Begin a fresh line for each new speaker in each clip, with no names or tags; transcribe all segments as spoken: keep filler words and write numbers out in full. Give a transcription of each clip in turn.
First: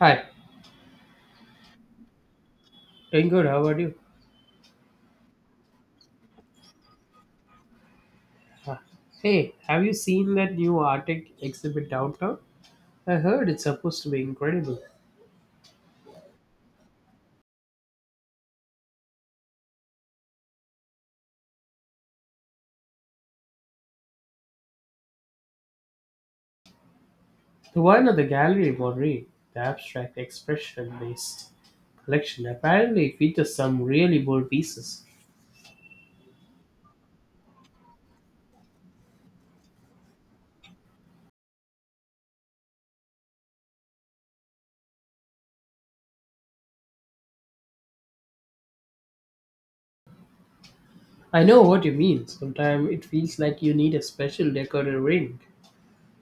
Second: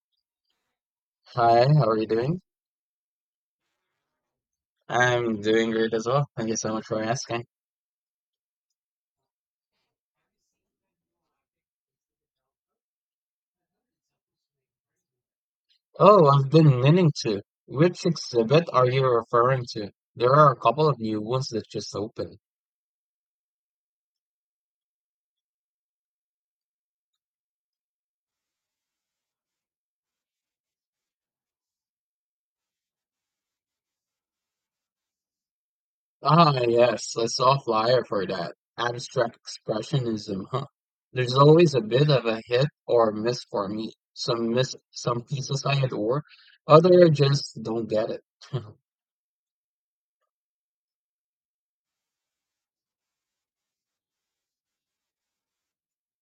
Hi,
Hi, how are you doing?
doing good. How about you?
I'm doing great as well. Thank you so much for asking.
Ah, hey, have you seen that new Arctic exhibit downtown? I heard it's supposed to be incredible.
Oh, I've been meaning to. Which exhibit are you referring to? There are a couple of new ones that just opened.
The one at the Gallery Monterey, the abstract expression-based collection, apparently features some really bold pieces.
Ah, yes, I saw a flyer for that. Abstract Expressionism, huh? There's always a bit of a hit or miss for me. Some miss some pieces I adore, other just don't get it.
I know what you mean. Sometimes it feels like you need a special decorator ring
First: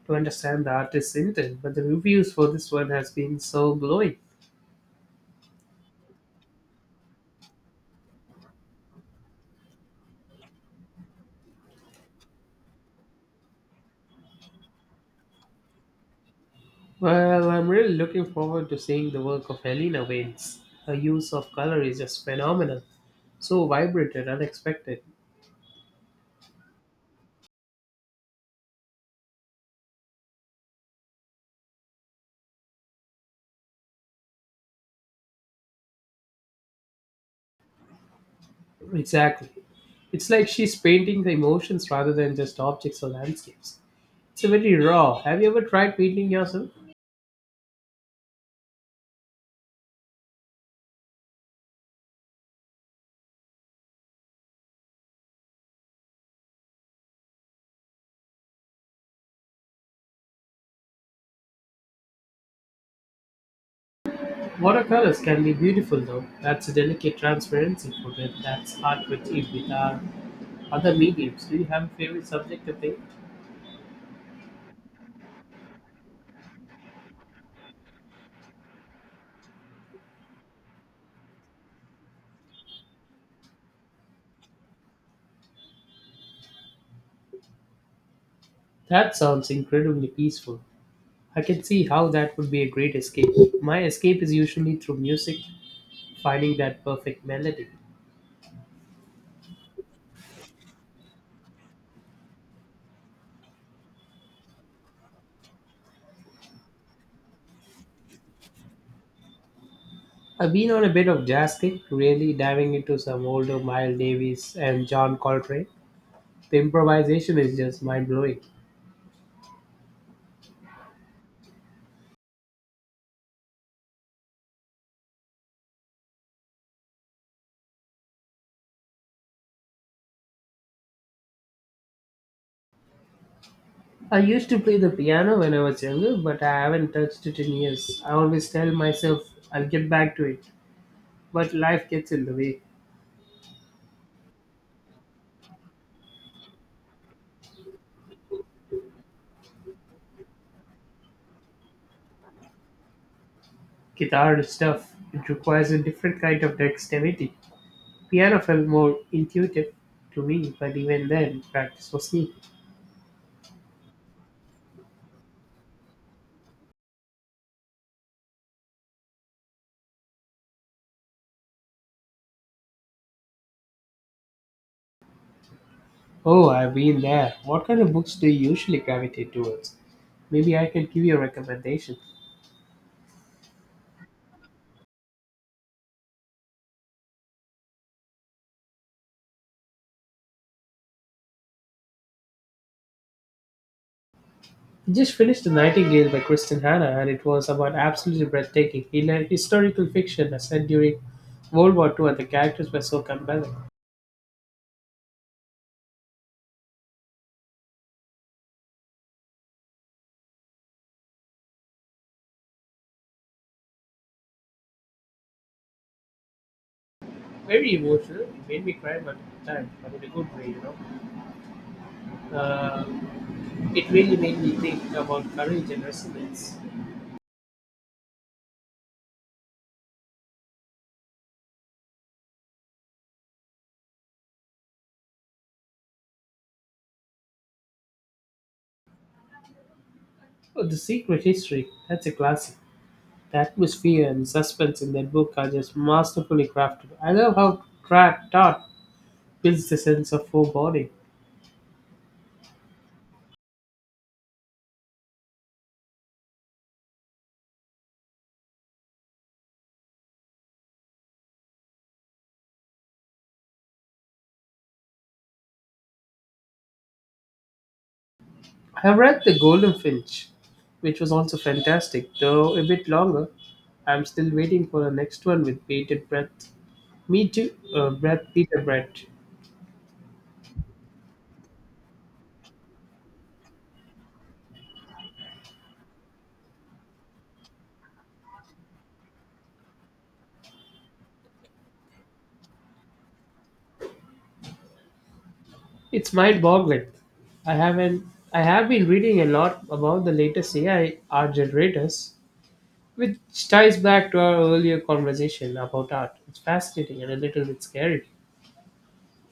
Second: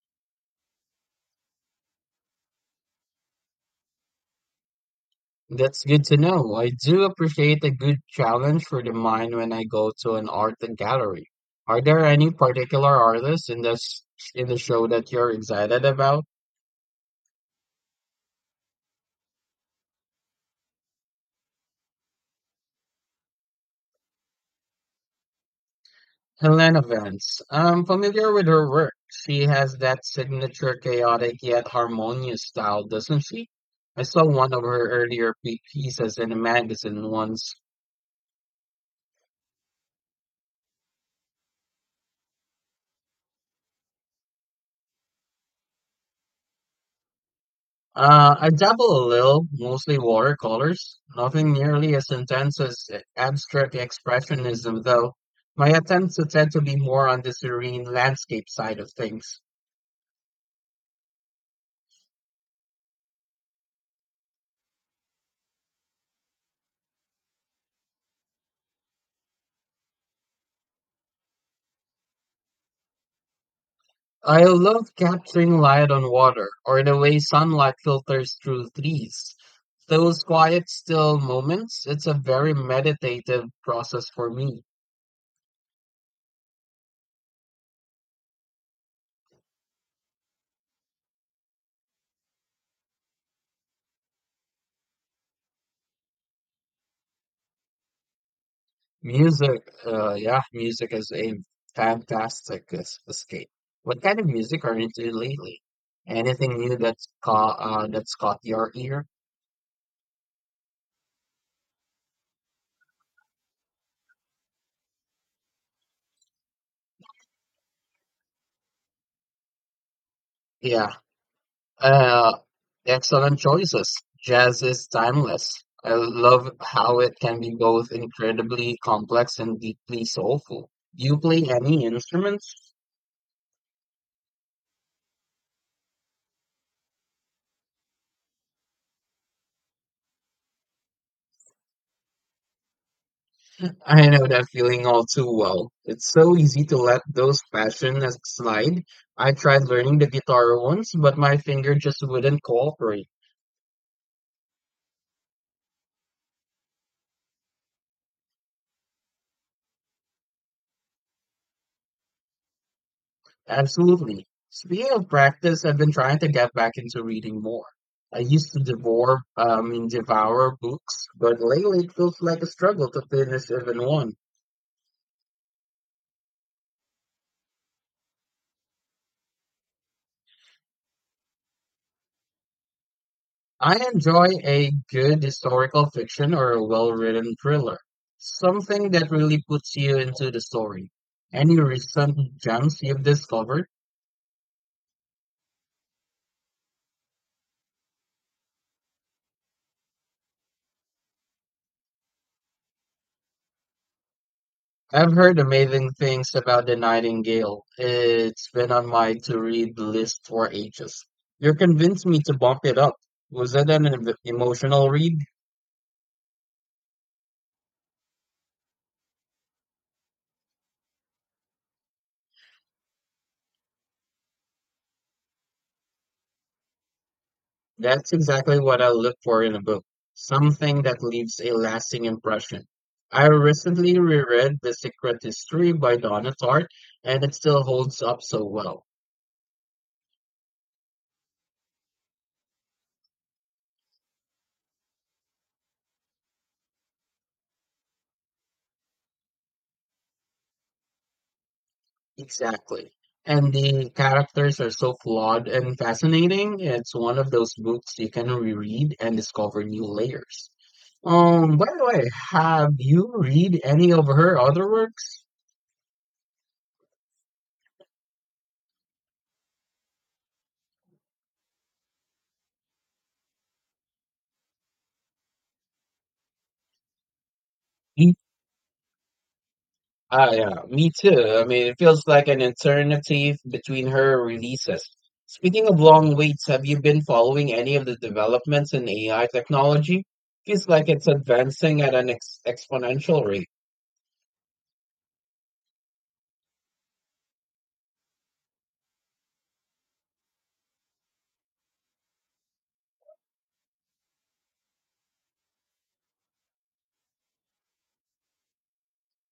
to understand the artist's intent, but the reviews for this one has been so glowing.
That's good to know. I do appreciate a good challenge for the mind when I go to an art gallery. Are there any particular artists in this in the show that you're excited about?
Well, I'm really looking forward to seeing the work of Helena Waynes. Her use of color is just phenomenal. So vibrant and unexpected.
Helena Vance. I'm familiar with her work. She has that signature chaotic yet harmonious style, doesn't she? I saw one of her earlier pe- pieces in a magazine once.
Exactly. It's like she's painting the emotions rather than just objects or landscapes. It's a very raw. Have you ever tried painting yourself?
Uh, I dabble a little, mostly watercolors. Nothing nearly as intense as abstract expressionism, though. My attempts to tend to be more on the serene landscape side of things.
Watercolors can be beautiful though. That's a delicate transparency for them. That's hard to achieve with our other mediums. Do you have a favorite subject to paint?
I love capturing light on water, or the way sunlight filters through trees. Those quiet, still moments, it's a very meditative process for me.
That sounds incredibly peaceful. I can see how that would be a great escape. My escape is usually through music, finding that perfect melody.
Music, uh, yeah, music is a fantastic es- escape. What kind of music are you into lately? Anything new that's caught uh, that's caught your ear?
I've been on a bit of jazz kick, really diving into some older Miles Davis and John Coltrane. The improvisation is just mind blowing.
Yeah, uh, excellent choices. Jazz is timeless. I love how it can be both incredibly complex and deeply soulful. Do you play any instruments?
I used to play the piano when I was younger, but I haven't touched it in years. I always tell myself I'll get back to it, but life gets in the way.
I know that feeling all too well. It's so easy to let those passions slide. I tried learning the guitar once, but my finger just wouldn't cooperate.
Guitar stuff, it requires a different kind of dexterity. Piano felt more intuitive to me, but even then, practice was key.
Absolutely. Speaking of practice, I've been trying to get back into reading more. I used to devour, um, devour books, but lately it feels like a struggle to finish even one.
Oh, I've been there. What kind of books do you usually gravitate towards? Maybe I can give you a recommendation.
I enjoy a good historical fiction or a well-written thriller. Something that really puts you into the story. Any recent gems you've discovered?
I just finished The Nightingale by Kristen Hanna, and it was about absolutely breathtaking. He learned historical fiction as set during World War two, and the characters were so compelling.
I've heard amazing things about The Nightingale. It's been on my to-read list for ages. You're convinced me to bump it up. Was it an em- emotional read?
Very emotional. It made me cry multiple times, but in a good way, you know. Uh, it really made me think about courage and resilience.
That's exactly what I look for in a book, something that leaves a lasting impression. I recently reread The Secret History by Donna Tartt, and it still holds up so well.
Oh, The Secret History. That's a classic. The atmosphere and suspense in that book are just masterfully crafted. I love how Tra- Todd builds the sense of foreboding.
Exactly. And the characters are so flawed and fascinating. It's one of those books you can reread and discover new layers. Um, by the way, have you read any of her other works?
I have read The Golden Finch, which was also fantastic, though a bit longer. I'm still waiting for the next one with bated breath. Me too, uh, breath, Peter Brett.
Ah, yeah, me too. I mean, it feels like an alternative between her releases. Speaking of long waits, have you been following any of the developments in A I technology? Feels like it's advancing at an ex exponential rate.
It's mind-boggling. I haven't. I have been reading a lot about the latest A I art generators, which ties back to our earlier conversation about art. It's fascinating and a little bit scary.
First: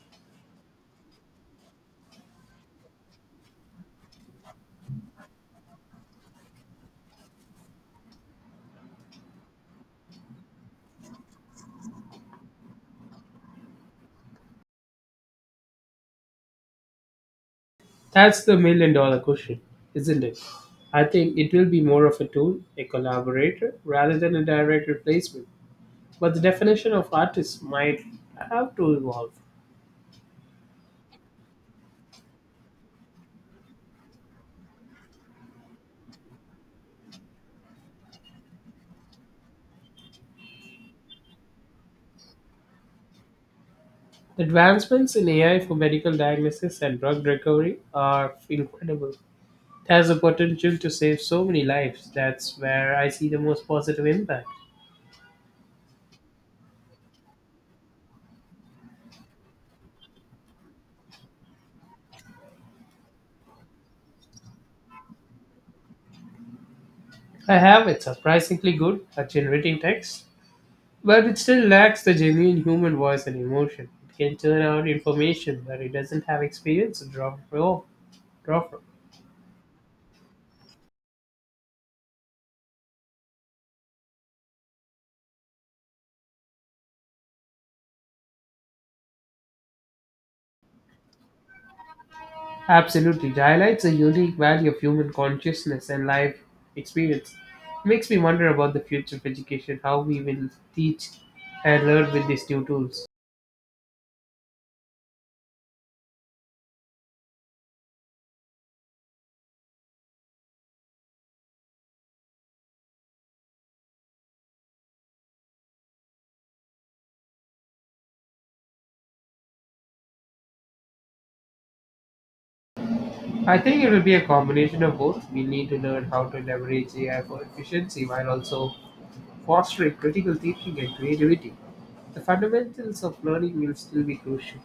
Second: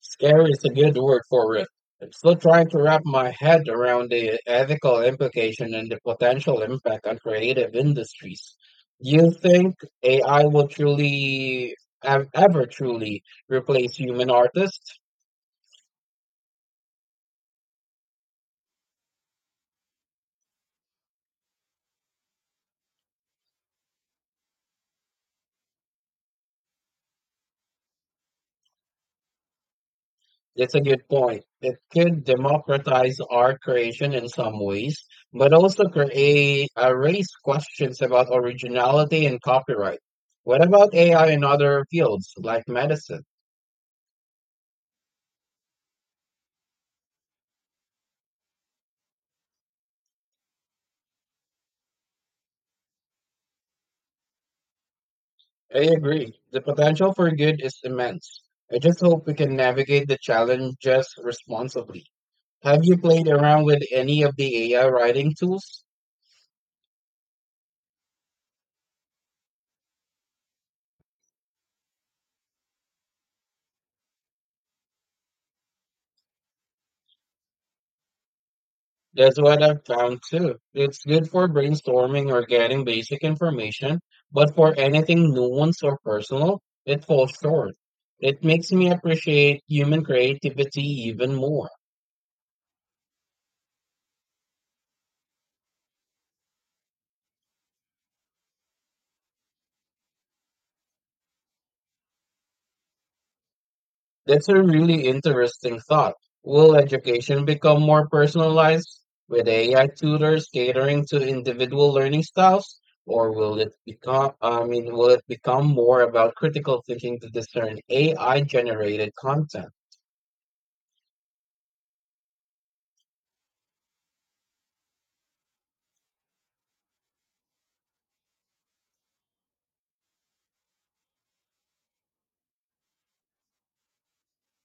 Scary is a good word for it. I'm still trying to wrap my head around the ethical implication and the potential impact on creative industries. Do you think A I will truly, ev- ever truly replace human artists?
That's the million dollar question, isn't it? I think it will be more of a tool, a collaborator, rather than a direct replacement. But the definition of artist might have to evolve.
That's a good point. It could democratize art creation in some ways, but also create uh, raise questions about originality and copyright. What about A I in other fields like medicine?
The advancements in A I for medical diagnosis and drug recovery are incredible. It has the potential to save so many lives. That's where I see the most positive impact.
I agree. The potential for good is immense. I just hope we can navigate the challenges responsibly. Have you played around with any of the A I writing tools?
I have it surprisingly good at generating text, but it still lacks the genuine human voice and emotion. It can turn out information, but it doesn't have experience to draw from. Draw from.
That's what I've found too. It's good for brainstorming or getting basic information, but for anything nuanced or personal, it falls short. It makes me appreciate human creativity even more.
Absolutely. It highlights a unique value of human consciousness and life experience. It makes me wonder about the future of education, how we will teach and learn with these new tools.
That's a really interesting thought. Will education become more personalized with A I tutors catering to individual learning styles, or will it become, I mean, will it become more about critical thinking to discern A I generated content?
I think it will be a combination of both. We need to learn how to leverage A I for efficiency while also fostering critical thinking and creativity. The fundamentals of learning will still be crucial.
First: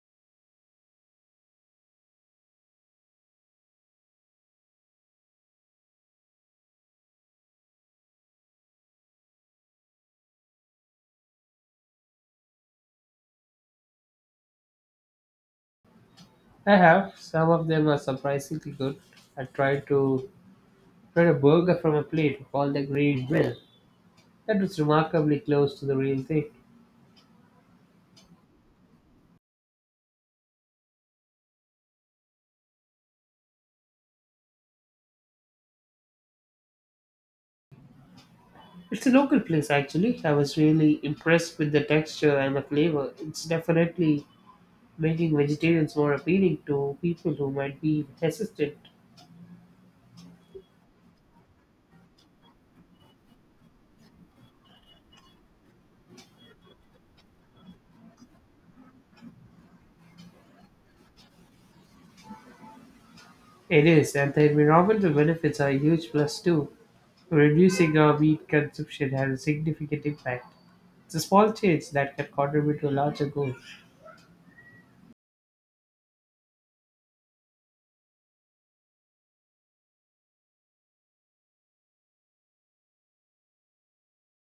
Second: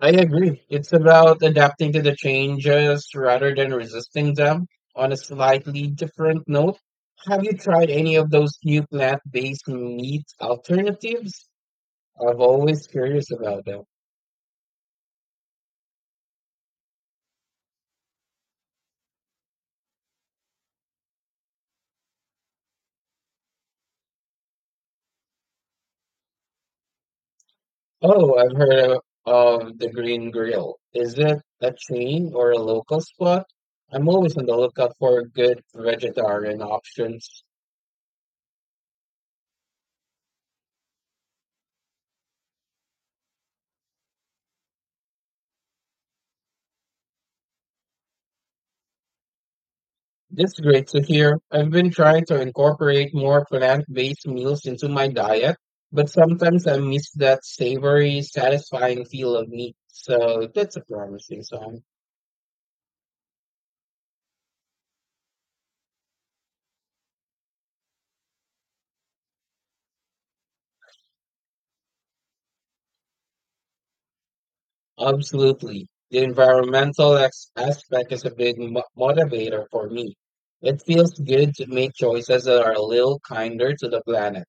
I agree. It's about adapting to the changes rather than resisting them. On a slightly different note, have you tried any of those new plant-based meat alternatives? I've always curious about them.
I have. Some of them are surprisingly good. I tried to try a burger from a plate called the Green Mill. That was remarkably close to the real thing.
Oh, I've heard of, of the Green Grill. Is it a chain or a local spot? I'm always on the lookout for good vegetarian options.
It's a local place actually. I was really impressed with the texture and the flavor. It's definitely making vegetarians more appealing to people who might be hesitant.
That's great to hear. I've been trying to incorporate more plant-based meals into my diet, but sometimes I miss that savory, satisfying feel of meat. So that's a promising sign.
It is, and the environmental benefits are a huge plus too. Reducing our meat consumption had a significant impact. It's a small change that can contribute to a larger goal.
Absolutely. The environmental ex- aspect is a big mo- motivator for me. It feels good to make choices that are a little kinder to the planet.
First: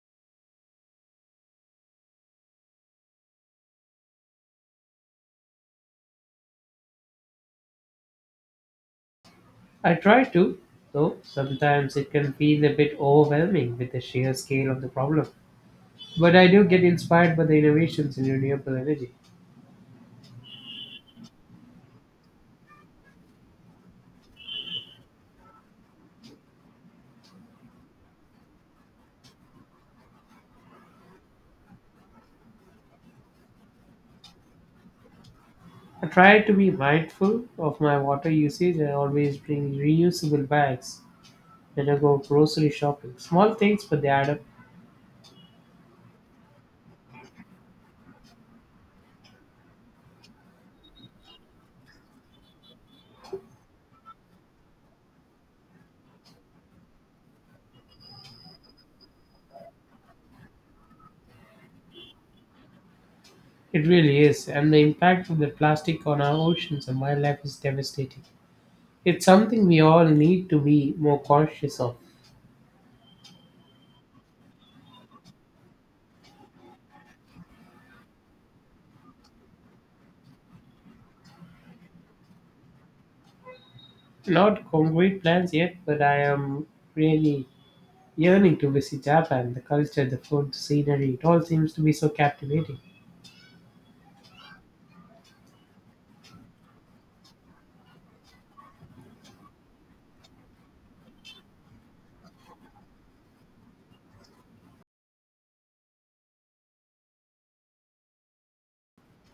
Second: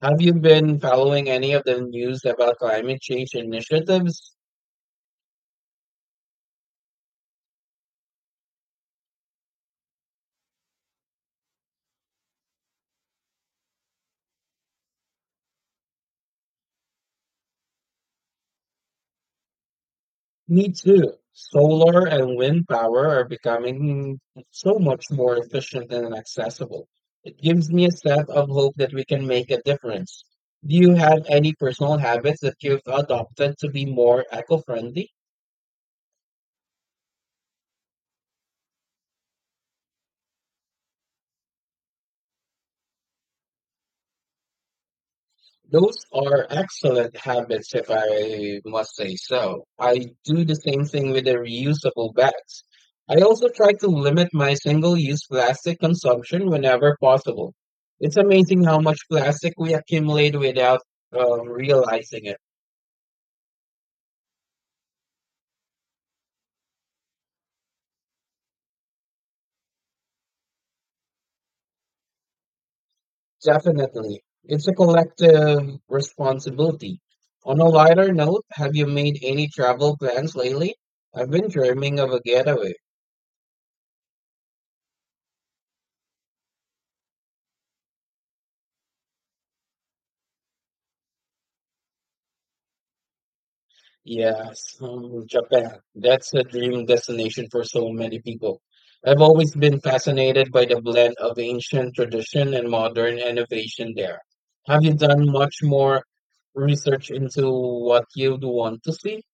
Have you been following any of the news about climate change initiatives?
I try to, though sometimes it can feel a bit overwhelming with the sheer scale of the problem. But I do get inspired by the innovations in renewable energy.
Me too. Solar and wind power are becoming so much more efficient and accessible. It gives me a sense of hope that we can make a difference. Do you have any personal habits that you've adopted to be more eco-friendly?
I try to be mindful of my water usage and always bring reusable bags when I go grocery shopping. Small things, but they add up.
Those are excellent habits, if I must say so. I do the same thing with the reusable bags. I also try to limit my single-use plastic consumption whenever possible. It's amazing how much plastic we accumulate without um, realizing it.
It really is, and the impact of the plastic on our oceans and wildlife is devastating. It's something we all need to be more conscious of.
Definitely. It's a collective responsibility. On a lighter note, have you made any travel plans lately? I've been dreaming of a getaway.
Not concrete plans yet, but I am really yearning to visit Japan, the culture, the food, the scenery, it all seems to be so captivating.
Yes, um, Japan. That's a dream destination for so many people. I've always been fascinated by the blend of ancient tradition and modern innovation there. Have you done much more research into what you'd want to see?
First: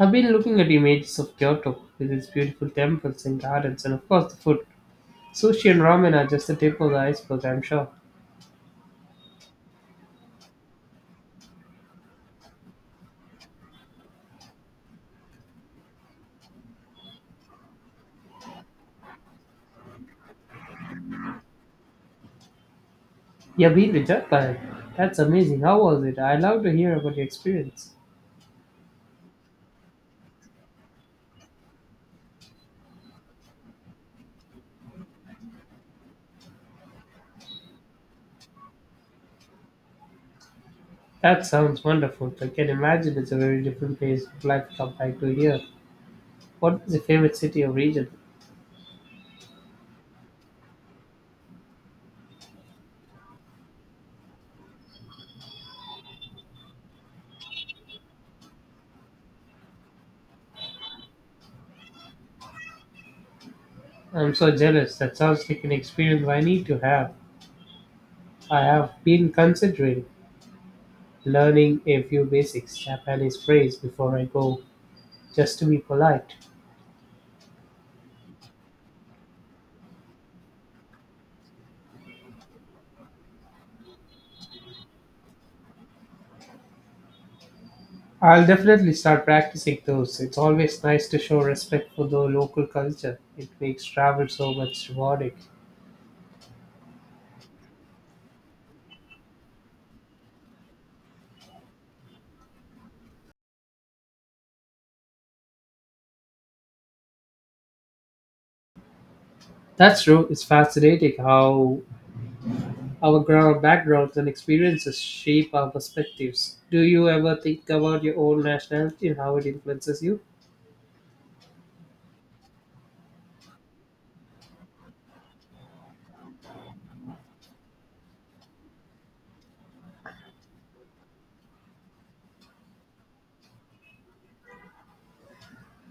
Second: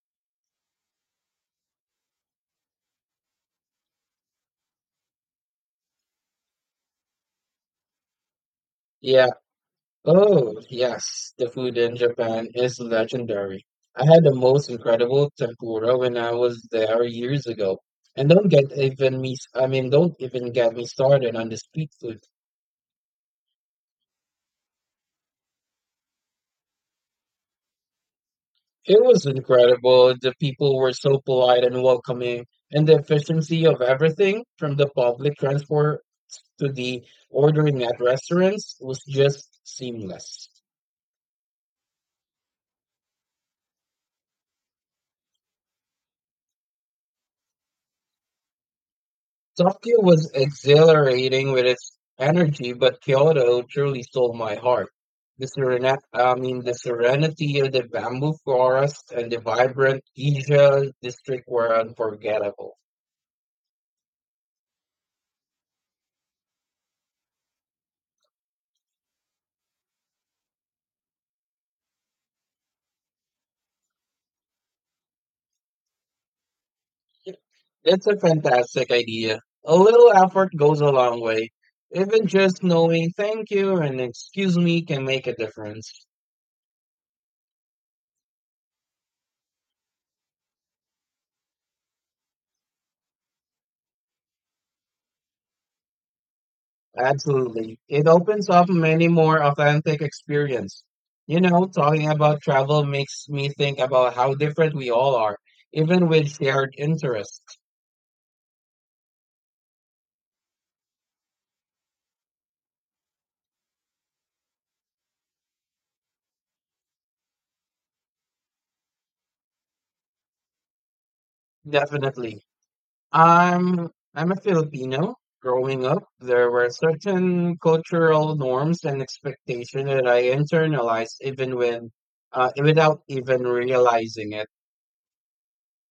I've been looking at images of Kyoto with its beautiful temples and gardens, and of course the food. Sushi and ramen are just the tip of the iceberg, I'm sure.
Yeah. Oh, yes. The food in Japan is legendary. I had the most incredible tempura when I was there years ago. And don't get even me, I mean, don't even get me started on the street food.
You've been to Japan? That's amazing. How was it? I'd love to hear about your experience.
It was incredible. The people were so polite and welcoming, and the efficiency of everything from the public transport to the ordering at restaurants was just seamless.
That sounds wonderful. I can imagine it's a very different place of life compared to here. What was your favorite city or region?
Tokyo was exhilarating with its energy, but Kyoto truly stole my heart. The serenity, I mean, the serenity of the bamboo forest and the vibrant Giza district were unforgettable.
I'm so jealous. That sounds like an experience I need to have. I have been considering learning a few basics Japanese phrases before I go, just to be polite.
That's a fantastic idea. A little effort goes a long way. Even just knowing thank you and excuse me can make a difference.
I'll definitely start practicing those. It's always nice to show respect for the local culture. It makes travel so much rewarding.
Absolutely. It opens up many more authentic experience. You know, talking about travel makes me think about how different we all are, even with shared interests.
That's true. It's fascinating how our ground backgrounds and experiences shape our perspectives. Do you ever think about your own nationality and how it influences you?
Definitely. I'm I'm a Filipino. Growing up, there were certain cultural norms and expectations that I internalized even when uh, without even realizing it.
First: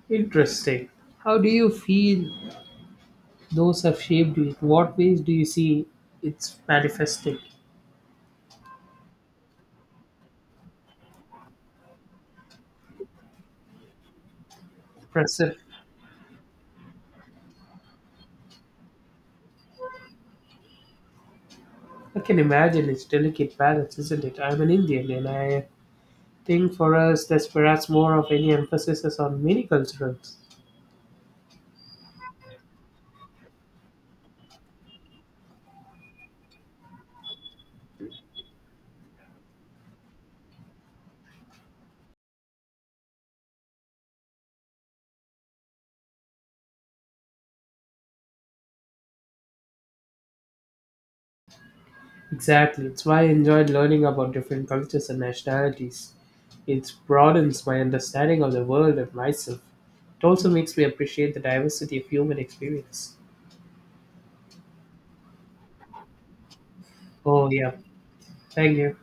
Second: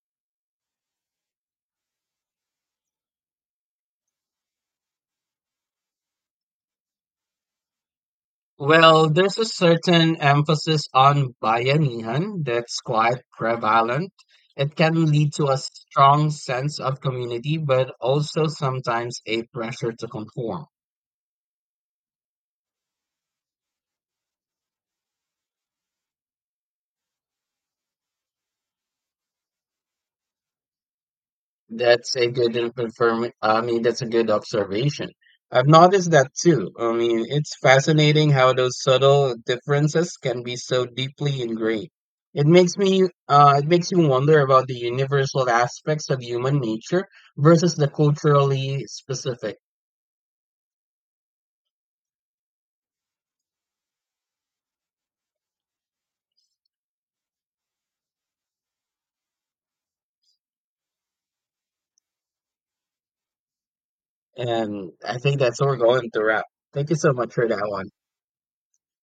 Interesting. How do you feel those have shaped you? In what ways do you see it's manifesting?
Well, there's a certain emphasis on bayanihan that's quite prevalent. It can lead to
Present
a strong sense of community, but also sometimes a pressure to conform.
I can imagine it's delicate balance, isn't it? I'm an Indian, and I think for us there's perhaps more of any emphasis is on many cultures.
That's a good and confirm. I mean, that's a good observation. I've noticed that too. I mean, it's fascinating how those subtle differences can be so deeply ingrained. It makes me, uh, it makes you wonder about the universal aspects of human nature versus the culturally specific.
Exactly, it's why I enjoyed learning about different cultures and nationalities. It broadens my understanding of the world and myself. It also makes me appreciate the diversity of human experience.
And I think that's what we're going to wrap. Thank you so much for
Oh
that
yeah,
one.
thank you.